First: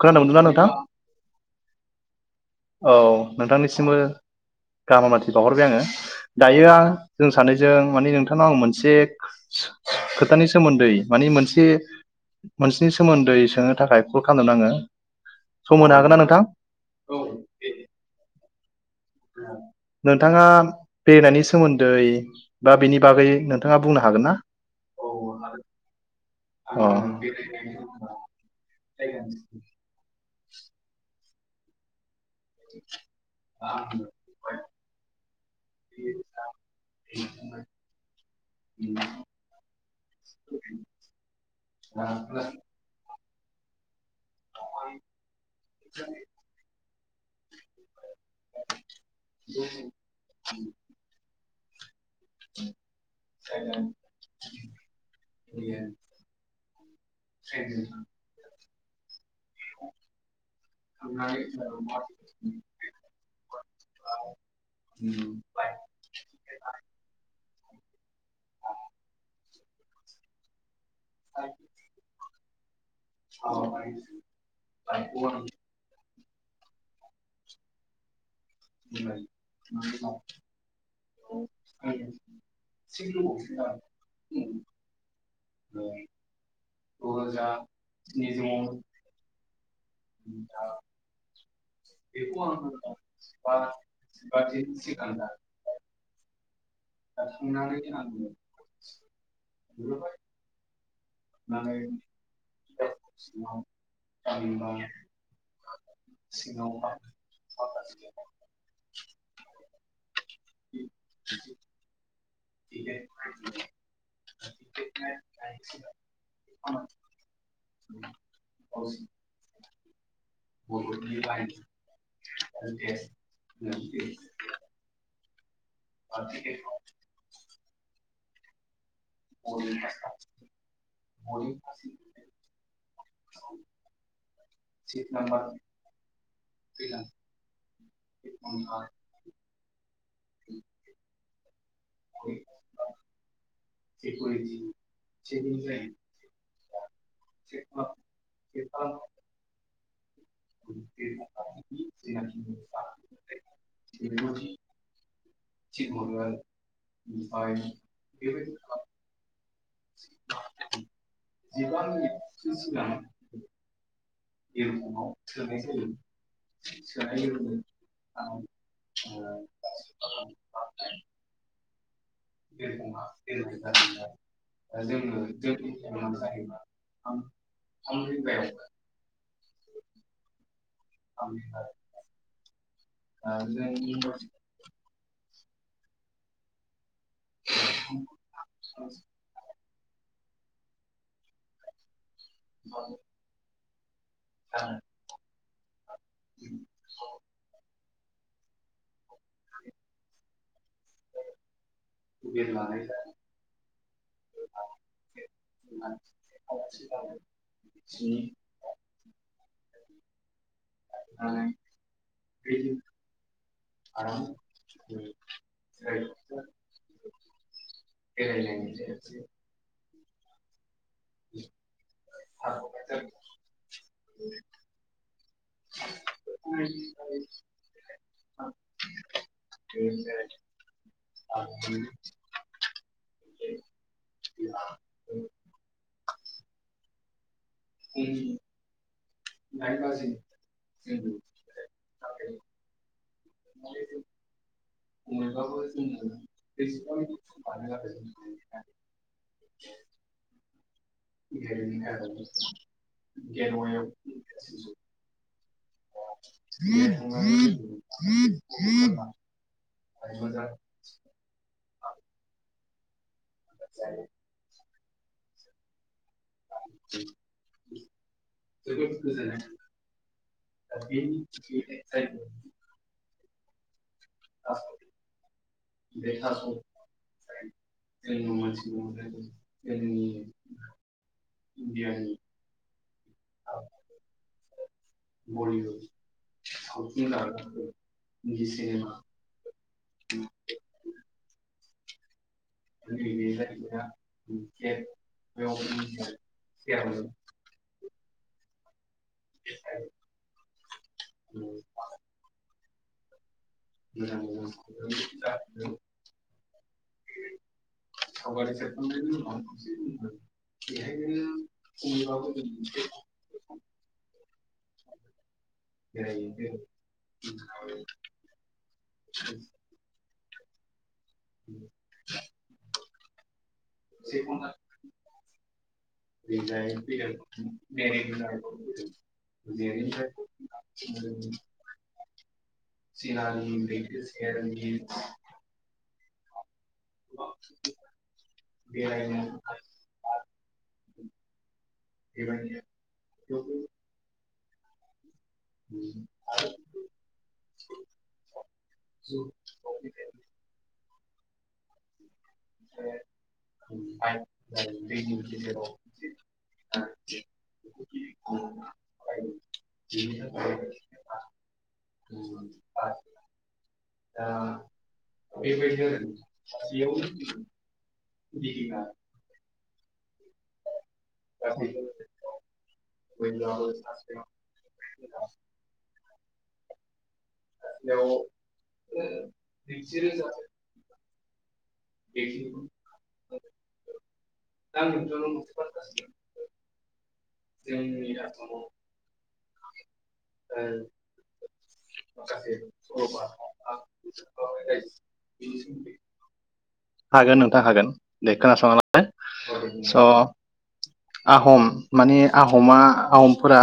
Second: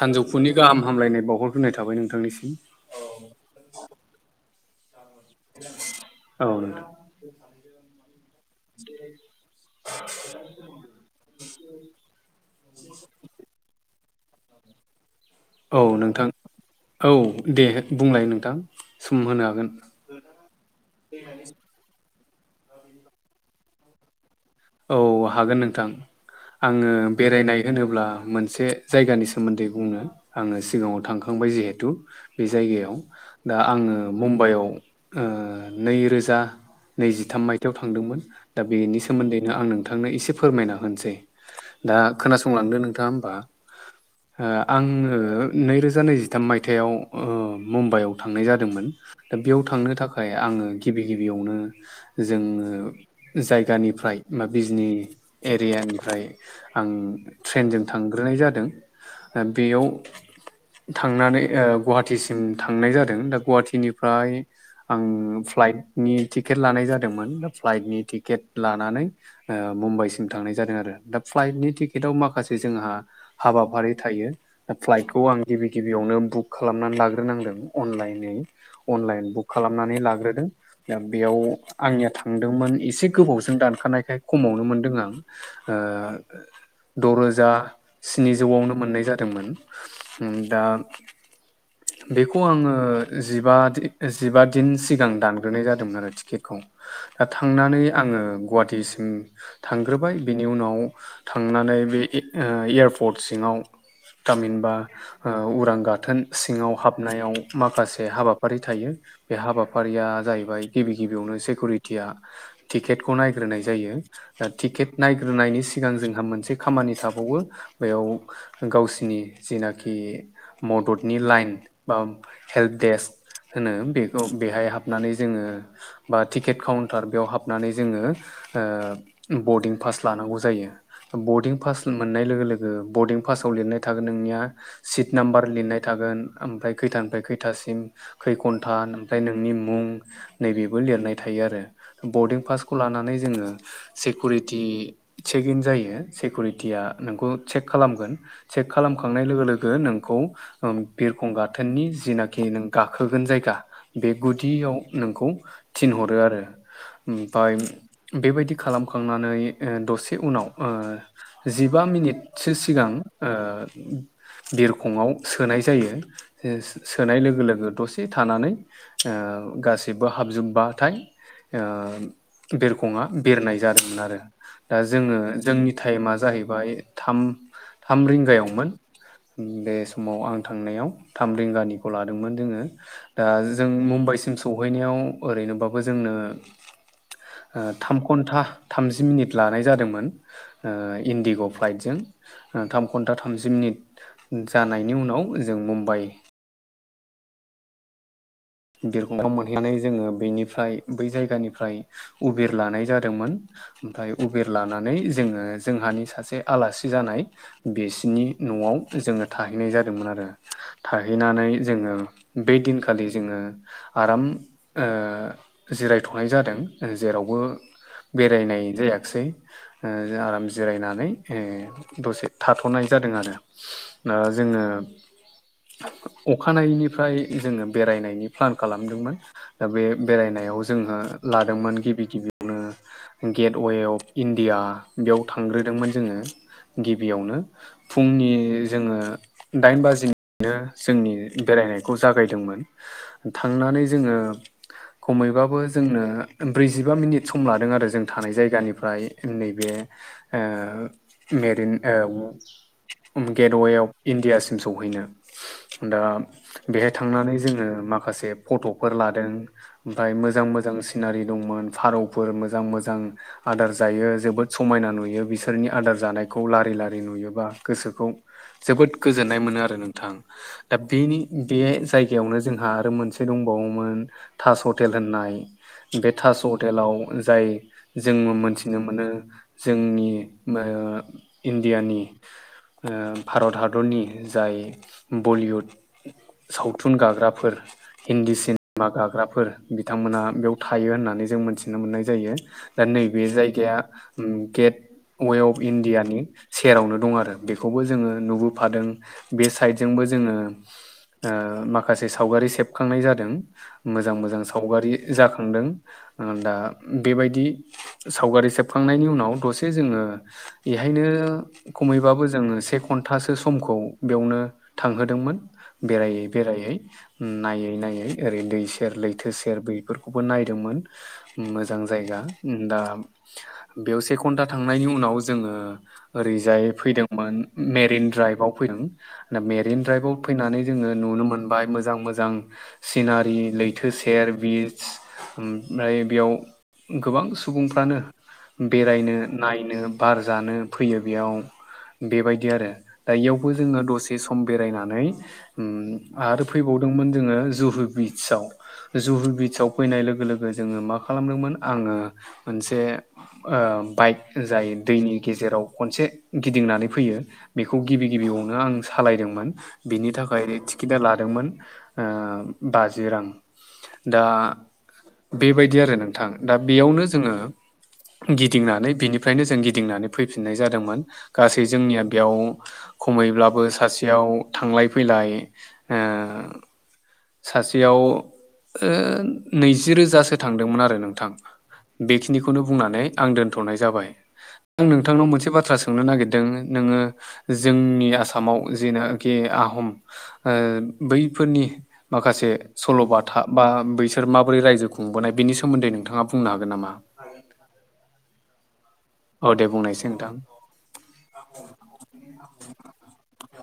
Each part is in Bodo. खोनानो मोनदोंना नोंथां गाहाम हामलायनाय बावहरग्रोनाय थाबाय नोंथांनिसिम। औ नोंथांनिसिमबो गाहामथि बावहरबाय आङो। औ दायो आं नोंथां जों सानैजों माने नोंथांनाव आं मोनसे खोथानि सोमोन्दै मानि मोनसे मोनसेनि सोमोन्दै सोंनो थाखाय खालामदों आङो सम होनो हागोनना नोंथां? औ दे बुंलाय नोंथां। सम होनो हागोन नोंथाङा बेरायनायनि सोमोन्दै दा बेनि बागै नोंथाङा बुंनो हागोन ना? औ हागोन नोंथां। अ आङो बेरायनाय होनोब्ला मोनसे जायगानि सोमोन्दै बुंनो आङो सिगाङाव थांखांबाय जिहेथु बे जायगायाव दा आङो मुम्बाइआव ओ नैरोजा नैजिथाम मायथाइाव थांदोंमोन दा बेनि सोमोन्दै बेनो आं नोंथांनो एसे फोरमायना होनोसै दा खोनासंलांदो नोंथाङा होमबा आङो नैरोजा नैजिथाम मायथाइयाव ओ मुम्बाइआव थांनाय जादोंमोन दा बेयाव थांनो थाखाय आङो गिबि गिबियावनो जोङो जायगानिफ्राय मा बिजनि एरियानिओफ्राय आं ट्रेनजों थांग्रोनाय जादों। बेयाव थांनानै गुवाहाटिसिम थांनाय जादों दा गुवाहाटिनिफ्राय आं फ्लाइटनि टिकेट लानाय जादोंमोना फ्लाइटनि टिकेट लानानै ओ मुम्बाइसिम थांनाय जादों आरो दा फ्लाइटनि टिकेटआव माखासे जोंहा हाबाफारि थायो फ्लाइटखौ आं गिबि गिबियावनो बुक खालामनानै लाग्रोनांदों अनलाइन अनलाइन बुक खालामनानै लाग्रोदों। दा बेयाव आंनिया थांदोंमोन एसे गोबावजों दानखानाय खमावनो मोनदों आं ओ द'रोजा स्निजौआवनो मोन नाय जादोंमोन दा बेखौ आङो जिबा जिबा दिन सिगां दानग्रोनाय जादोंमोन आरो टिकेटखौ। दा थांनानै आङो गुवाहाटिसिम थांग्रोबाय बेनि उनाव थांनानै बे एयारपर्ट सिङाव थामहिनबा उरां गाथोन सिङाव हाबनायाव माखासे हाबाफारि थायो बे हाबाफारिया जाहैबाय गिबि गिबियावनो सिकिउरिटिया टिकेटखौ नायग्रोनाय जा टिकेट नायग्रोनायनि सिगां जोंहा मोनसे खामानि थाबावो बेयाव गावसिनि जेनाखि मददनि लाइन बा हेल्प देस्क होनो बेखौ बेहाय हाबनानै जोङो बा टिकेट काउन्टार बेयाव हाबनानै जोङो ओ बरडिं पास लानांगौ जायो। बर्डिं पास मोननाय लोगो लोगो बरडिं पासाव लिरनाय थागोन नोंनिया सिट नाम्बार लिरनाय थागोन ओमफ्राय खैथानिफ्राय खैथासिम खै घन्टा ओमफ्राय नोंनि मुं नैबेबो लिरनाय थायो आरो बरडिं पासखौ लानानै जोङो सिकिउरिटि चेक इन जायो सिकिउरिटिया नोंखौ चेक खालामगोन। चेक खालामखांनाय लोगो लोगो नोंखौ बिरखं गाथोननि जिनाखि नों गाखोगोन जायगा बे गुदियाव नोंखौ थिनहरो आरो ओमफाय बेबायदि खालामखांनानै दसे उनाव जिबा मिनिटसो सिगां ओ बिरखंआव सोनाय जायो सोनाय लोगो लोगो दसे थानानै ओ गासैबो हाबजोबबाथाय ओ बिरखंआ बिरनाय जादोंमोन आरो। दा जोङो जोंनि टाइमा जाहैबाय थाम थाम रिंगायावमोन। बे समाव आं थांनायाव थाम रिंगानिखौ लादोंमोन जोङो। दा जों मुम्बाइसिम सौहैनायाव ओरैनोबाबो जोंनो ओ थाम घन्टा थामजि मिनिट लानाय जादोंमोन ओ इन्डिग' फ्लाइटजों। ओ थाम घन्टा थामजि मिनिट जानायनि उनाव जों मुम्बाइ [inaudible] बिरखं [unintelligible] मोनहैनानै जोङो बेनिफ्राय बै जायगानिफ्राय उइबेर लानाय जादोंमोन। ओमफ्राय उइबेर लानानै जोङो जोंहानि सासे आलासि जानाय बिसिनि न'आव जोङो थाहैनाय जादोंमोन आरो। थाहैनानै जोङो बे दिनखालि जोङो आराम ओ जिरायथ'नाय जादों जेरावबो बेरायनाय जायाखिसै आराम जिरायनानै ओ दसे थाथ'नाय जादों आरो। ओ जोङो अखानायैनिफ्राय जोङो बेरायनायनि प्लान खालामदोंमोन। दा बे बेरायनायाव जोङो लादोंमोन गिबि गिबियावनो गेटवे अफ इण्डिया बेयाव थांग्रोदोंमोन जोङो गिबियावनो। फुंनि जोङो दाइन बाजिनिफ्रायनो जोंनि बेरायनायखौ जागायदोंमोन। थांनानै जोङो खमैबाबो जोंनो ब्रैजिबा मिनिट सम लादों आरो जों थानाय जायगानि फ्राय नैबे ओ मेरिन ओ गेटवे अफ इणडियासिम सौहैनो। दा बेहाय थांनानै जों ओ माखासे फट'फोर लादों, ओमफ्राय मोजां मोजां सिनारि दंमोन, फारौफोर मोजां मोजां आदार जायो जोबोद समायना नुयो बिसोरनि आदार जानाय खौ लारि लारि नुयोबा गोसोखौ जोबोद गोजोननाय मोनो आरो नोंथां। दा बेनि बे जायगायावनो जोंहा आरो मोनसे दंबावोमोन तास हटेल होननाय। बे ताज हटेलाव जाय जोङो मोनथिनो मोनो जोंनि मो इण्डियानि ओ भारत हादरनि जाय बलिउड सावथुन गाग्रा फोर हिन्दी सिनेमा गाग्राफोर बिथांमोना बेयाव थायो होननानै जों मोनथिनो मोननाय जायो। दा नैबे जायगाया गेटवे अफ इण्डियानि सेरावनो दं आरो। बेखौबो जोङो नुबोफादों बे साइडजोंबो जोङो ओ माखासे सावगारि सेबखांनाय जादों, मोजां मोजां सावगारि जाखांदों। दा बेबायदि सावगारि सेबखांनायनि उनाव दसे जोङो इहायनो खमैबाबो जोङो से घन्टासो समखौ बेवनो थांहोदोंमोन बेरायै बेरायै। नायै नायै ओरै दै सेर लैथो सेर बैफोरखौबो नायदोंमोन मोजां जायगा दा बेयाव से घन्टा थांनायनि उनाव जोङो ओरैजाय फैदोंमोन मेरिन दड्राइभआव फैदों दा मेरिन द्राइभआव फैनानै जोङो नुनो मोनबाय मोजां मोजां सिनारि लैथो सेर बिच ओमफ्राय बेयाव गोबां सुबुंफ्रानो बेरायनो, नायनो, बार जानो फैयो बेयाव। बेबायदि आरो दा इयावबो जोङो दसे सम बेरायनानै ओम आरो फैबावदोंमोन जोङो जुहु बिचआव। जुहु बिचआव फैनाय लोगो लोगो जोङो मा खालामदोंमोन आङो मोनसे ओ बाइक जाय दैनि गेजेराव खनसे गिदिंनानै फैयो बेखौ गिबि गिबियावनो आं सालायदोंमोन बेनि थाखाय रेट टिकेटा ला ओ बाजि रां दा बेबायदि आरो नोंथां दा बेयावनो जोङो गिदिंनानै बिनिफ्रायनो जों गिदिंनानै फैफिननाय जादोंमोन गासै जोंनिया बेयाव खमैब्लाबो सासेयाव थांलाय फैलाय ओ सासेयाव ओ नैजि रोजासो थां दोंमोन आरो नोंथां। बेखिनिखौनो बुंनानै आं दोनथ'नाय जाबाय। आं नोंथांनाव मोनसे बाथ्रा सोंनो नागिरदों नोङो जोंनि आसामाव जेनो खि आहम ओ बैफोरनि माखासे सल'बाथा बा बैसोर माबोरै रायजो खुंबोनाय बेनि सोमोन्दै नोंथाङा बुंनो हागोन नामा? हागोन नोंथां हागोन दे खोना [inaudible] औ दे बुंनायसै नोंथां। आहम माने आहमा आहमफोरा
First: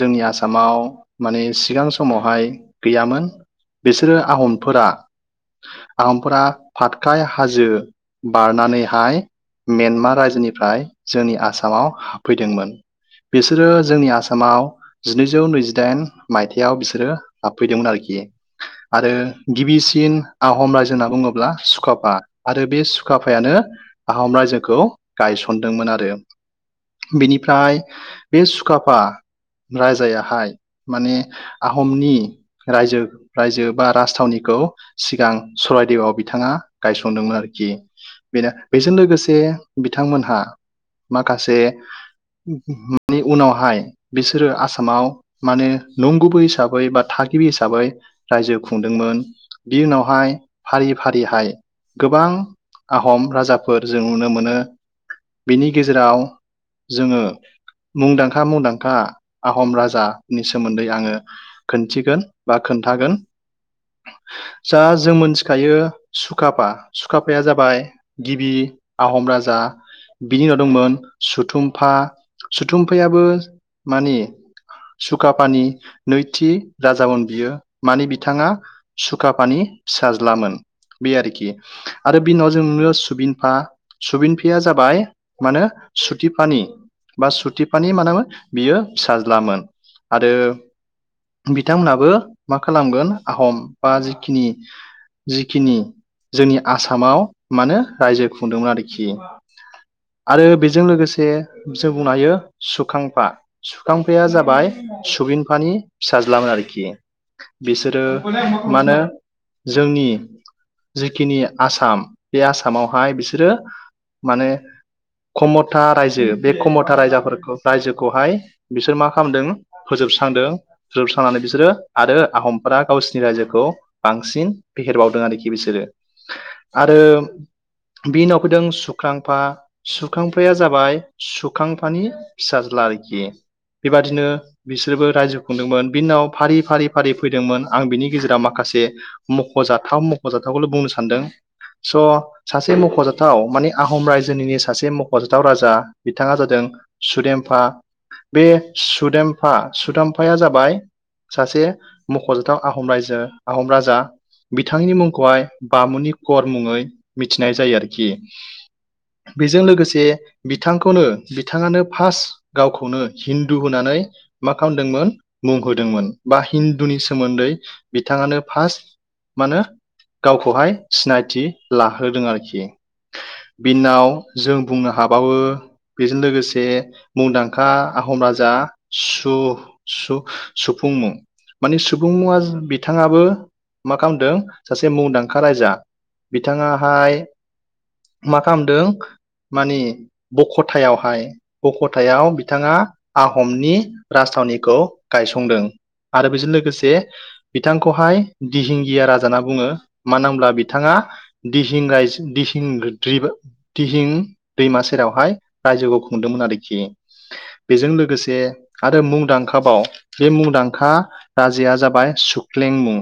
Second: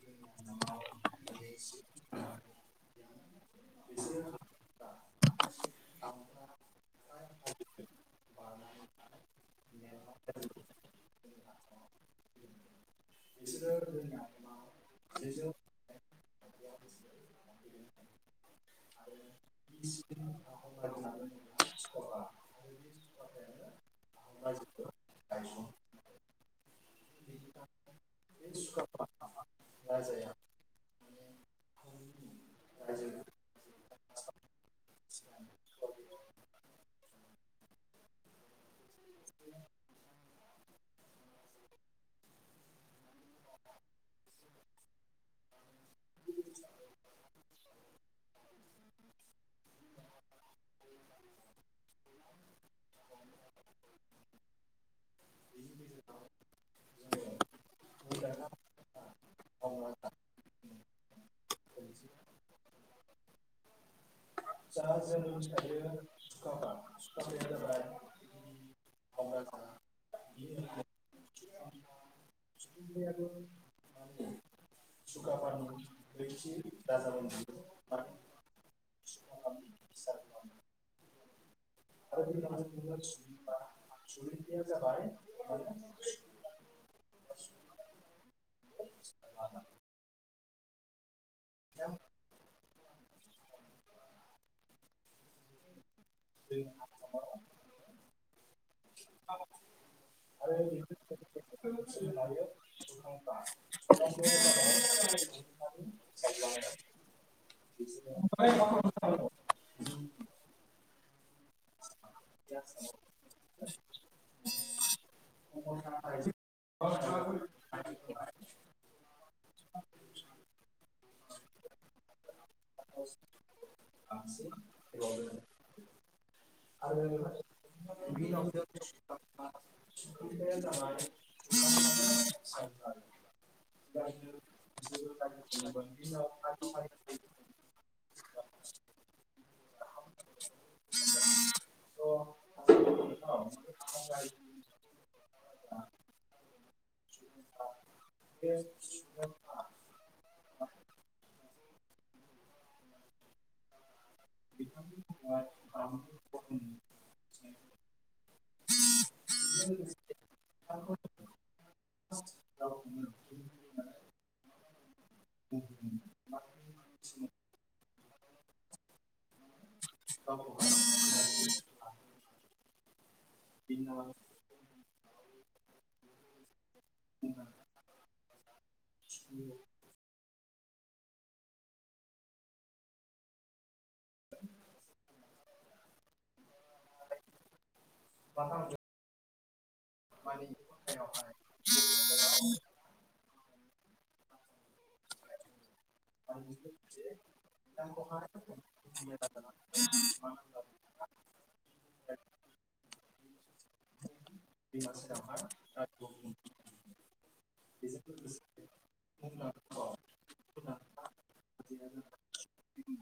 जोंनि आसामाव माने सिगां समावहाय गैयामोन। बिसोरो आहमफोरा आहमफोरा फातखाय हाजो बारनानैहाय म्येनमार रायजोनिफ्राय जोंनि आ आसामाव फैदोंमोन बिसोरो जोंनि आसामाव जिनैजौ नैजि दाइन मायथाइाव बिसोरो हाबफैदोंमोन आरोखि आरो गिबिसिन आहम रायजो होनना बुङोब्ला सुकाफा आरो बे सुकाफायानो आहम रायजोखौ गायसनदोंमोन आरो। बिनिफ्राय बे सुकाफा राजायाहाय माने आहमनि रायजो रायजो बा राजथावनिखौ सिगां सरायदेवआव बिथाङा गायसनदोंमोन आरोखि। बेनो बेजों लोगोसे बिथांमोनहा माखासे माने उनावहाय बिसोरो आसामाव माने नंगुबै हिसाबै बा थागिबि हिसाबै रायजो खुंदोंमोन। बि उनावहाय फारि फारिहाय गोबां आहम राजाफोर जों नुनो मोनो। बेनि गेजेराव जोङो मुंदांखा मुंदां खा आहम राजानि सोमोन्दै आङो खोनथिगोन बा खोन्थागोन। जा जों मोनथिखायो सुकाफा सुकाफाया जाबाय गिबि आहम राजा। बिनि उनाव दंमोन सुथुम्फा सुथुम्फायाबो मानि सुकाफानि नैथि राजामोन बियो माने बिथाङा सुखाफानि फिसाज्लामोन बे आरोखि। आरो बिनाव जों नुङो सुबिनफा सुबिनफिया जाबाय मानो सुदिफ फानि बा सुथिफानि मानामोन बियो फिसाज्ला मोन आरो बिथांमोनाबो मा खालामगोन आहम बा जिखिनि जिखिनि जोंनि आसामाव मानो रायजो खुंदोंमोन आरोखि। आरो बेजों लोगोसे जों बुंनो हायो सुखांफा सुखांफाया जाबाय सुबिन फानि फिसाज्लामोन आरोखि बिसोरो मा नो जोंनि जिखिनि आसाम बे आसामावहाय बिसोरो माने खमथा रायजो बे खमथा रायजाफोरखौ रायजोखौहाय बिसोर मा खालामदों फोजोबस्रांदों फोजोबस्रांनानै बिसोरो आरो आहम फोरा गावसिनि रायजोखौ बांसिन फेहेरबावदों आरोखि बिसोरो। आरो बिनि उनाव फैदों सुख्रांफा। सुख्रांफाया जाबाय सुखांफानि फिसाज्ला आरोखि। बेबादिनो बिसोरबो रायजो खुंदोंमोन बिनाव फारि फारि फारि फैदोंमोन आं बिनि गेजेराव माखासे मख'जाथाव मख'जाथावखौल' बुंनो सानदों। स' सासे मख'जाथाव माने आहम रायजोनिनो सासे मख'जाथाव राजा बिथाङा जादों सुदेमफा बे सुदेमफा सुदाम्फाया जाबाय सासे मख'जाथाव आहम रायजो आहम रायजा राजा बिथांनि मुंखौहाय बामुनि कर मुङै मिथिनाय जायो आरोखि। बेजों लोगोसे बिथांखौनो बिथाङानो फास्ट गावखौनो हिन्दु होनानै मा खालामदोंमोन मुंहोदोंमोन बा हिन्दुनि सोमोन्दै बिथाङानो फास्ट माहोनो गावखौहाय सिनायथि लाहोदों आरोखि। बिनाव जों बुंनो हाबावो बेजों लोगोसे मुंदांखा आहम राजा सु-सुख-सुफुंमुं। माने सुफुंमुङा बिथाङाबो मा खालामदों सासे मुंदांखा राजा बिथाङाहाय मा खालामदों माने बख'थायावहाय बख'थायाव बिथाङा आहमनि राजथावनिखौ गायसंदों। आरो बेजों लोगोसे बिथांखौहाय दिहिंगिया राजा होनना बुङो मानो होनब्ला बिथाङा दिहिं रायजो दिहिं दैबा दिहिं दैमा सेरावहाय रायजोखौ खुंदोंमोन आरोखि बेजों लोगोसे आरो मुंदांखा बाव बे मुंदांखा राजाया जाबाय सुख्लेंमुं।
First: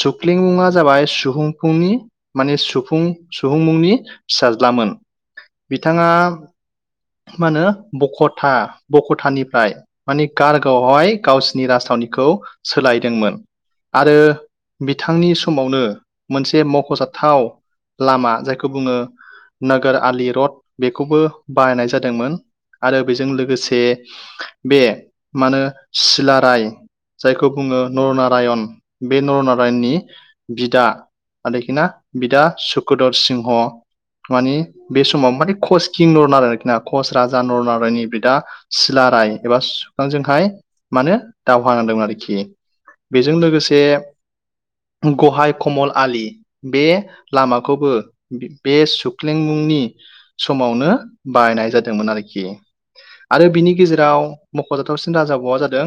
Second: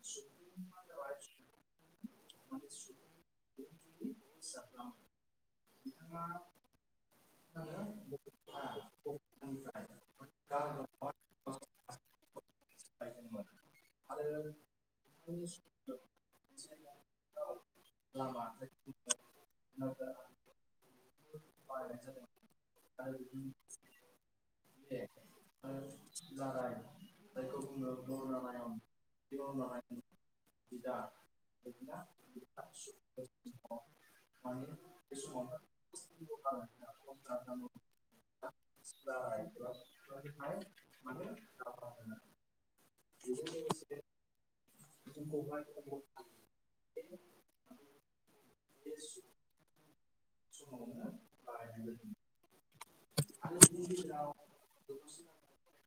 सुख्लेंमुं आ जाबाय सुहुंफुंनि माने सुफुं-सुहुंमुंनि फिसाज्लामोन बिथाङा मा होनो बख'था बख'थानिफ्राय माने गारगाव आवहाय गावसिनि राजथावनिखौ सोलायदोंमोन। आरो बिथांनि समावनो मोनसे मख'जाथाव लामा जायखौ बुङो नोगोर आलि रड बेखौबो बाहायनाय जादोंमोन आरो बेजों लोगोसे बे मा होनो सिलाराय जायखौ बुङो नरनारायण बे नरनारायणनि बिदा आरोखिना बिदा सुकुधर सिंह मानि बे समाव माने कस किं लर आरोखि ना? कच राजा नरनारायणनि बिदा सिलाराय एबा सु [unintelligible] जोंहाय मानो दावहा नांदोंमोन आरोखि बेजों लोगोसे गहाय कमल आलि बे लामाखौबो बे सुख्लेंमुंनि समावनो बानायनाय जादोंमोन आरोखि आरो बिनि गेजेराव मख'जाथावसिन राजाबावआ जादों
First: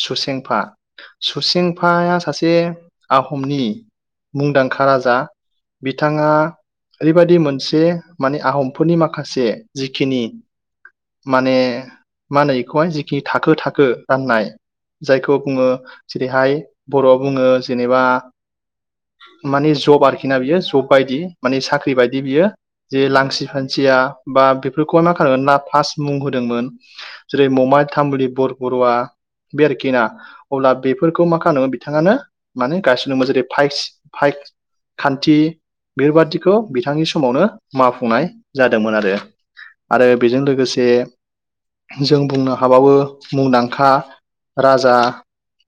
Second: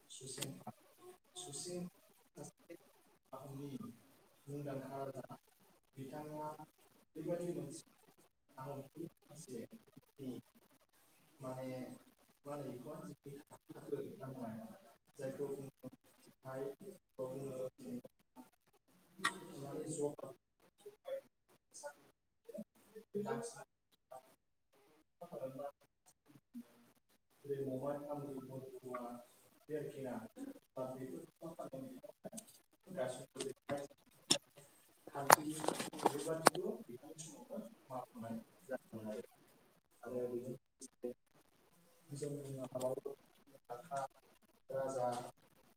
सुसेेंफा सुसेेंफाया सासे आहमनि मुंदांखा राजा। बिथाङा ओरैबायदि मोनसे माने आहमफोरनि माखा से जिखिनि माने मा होनो बेखौहाय जिखिनि थाखो थाखो राननाय जायखौ बुंङो जेरैहाय बर'आव बुङो जेनेबा माने जब आरोखि ना बियो जब बायदि माने साख्रि बायदि बियो जे लांसि फां सिया बा बेफोरखौहाय मा खालामना फार्स्ट मुं होदोंमोन जेरै ममाय तामुलि बर बरुआ बे आरोखि ना अब्ला बेफोरखौ मा खालामदोंमोन बिथाङानो माने गायसनदोंमोन जेरै फाइस फाइ खान्थि बेबादिखौ बिथांनि समावनो मावफुंनाय जा दोंमोन आरो। आरो बेजों लोगोसे जों बुंनो हाबावो मुंदांखा राजा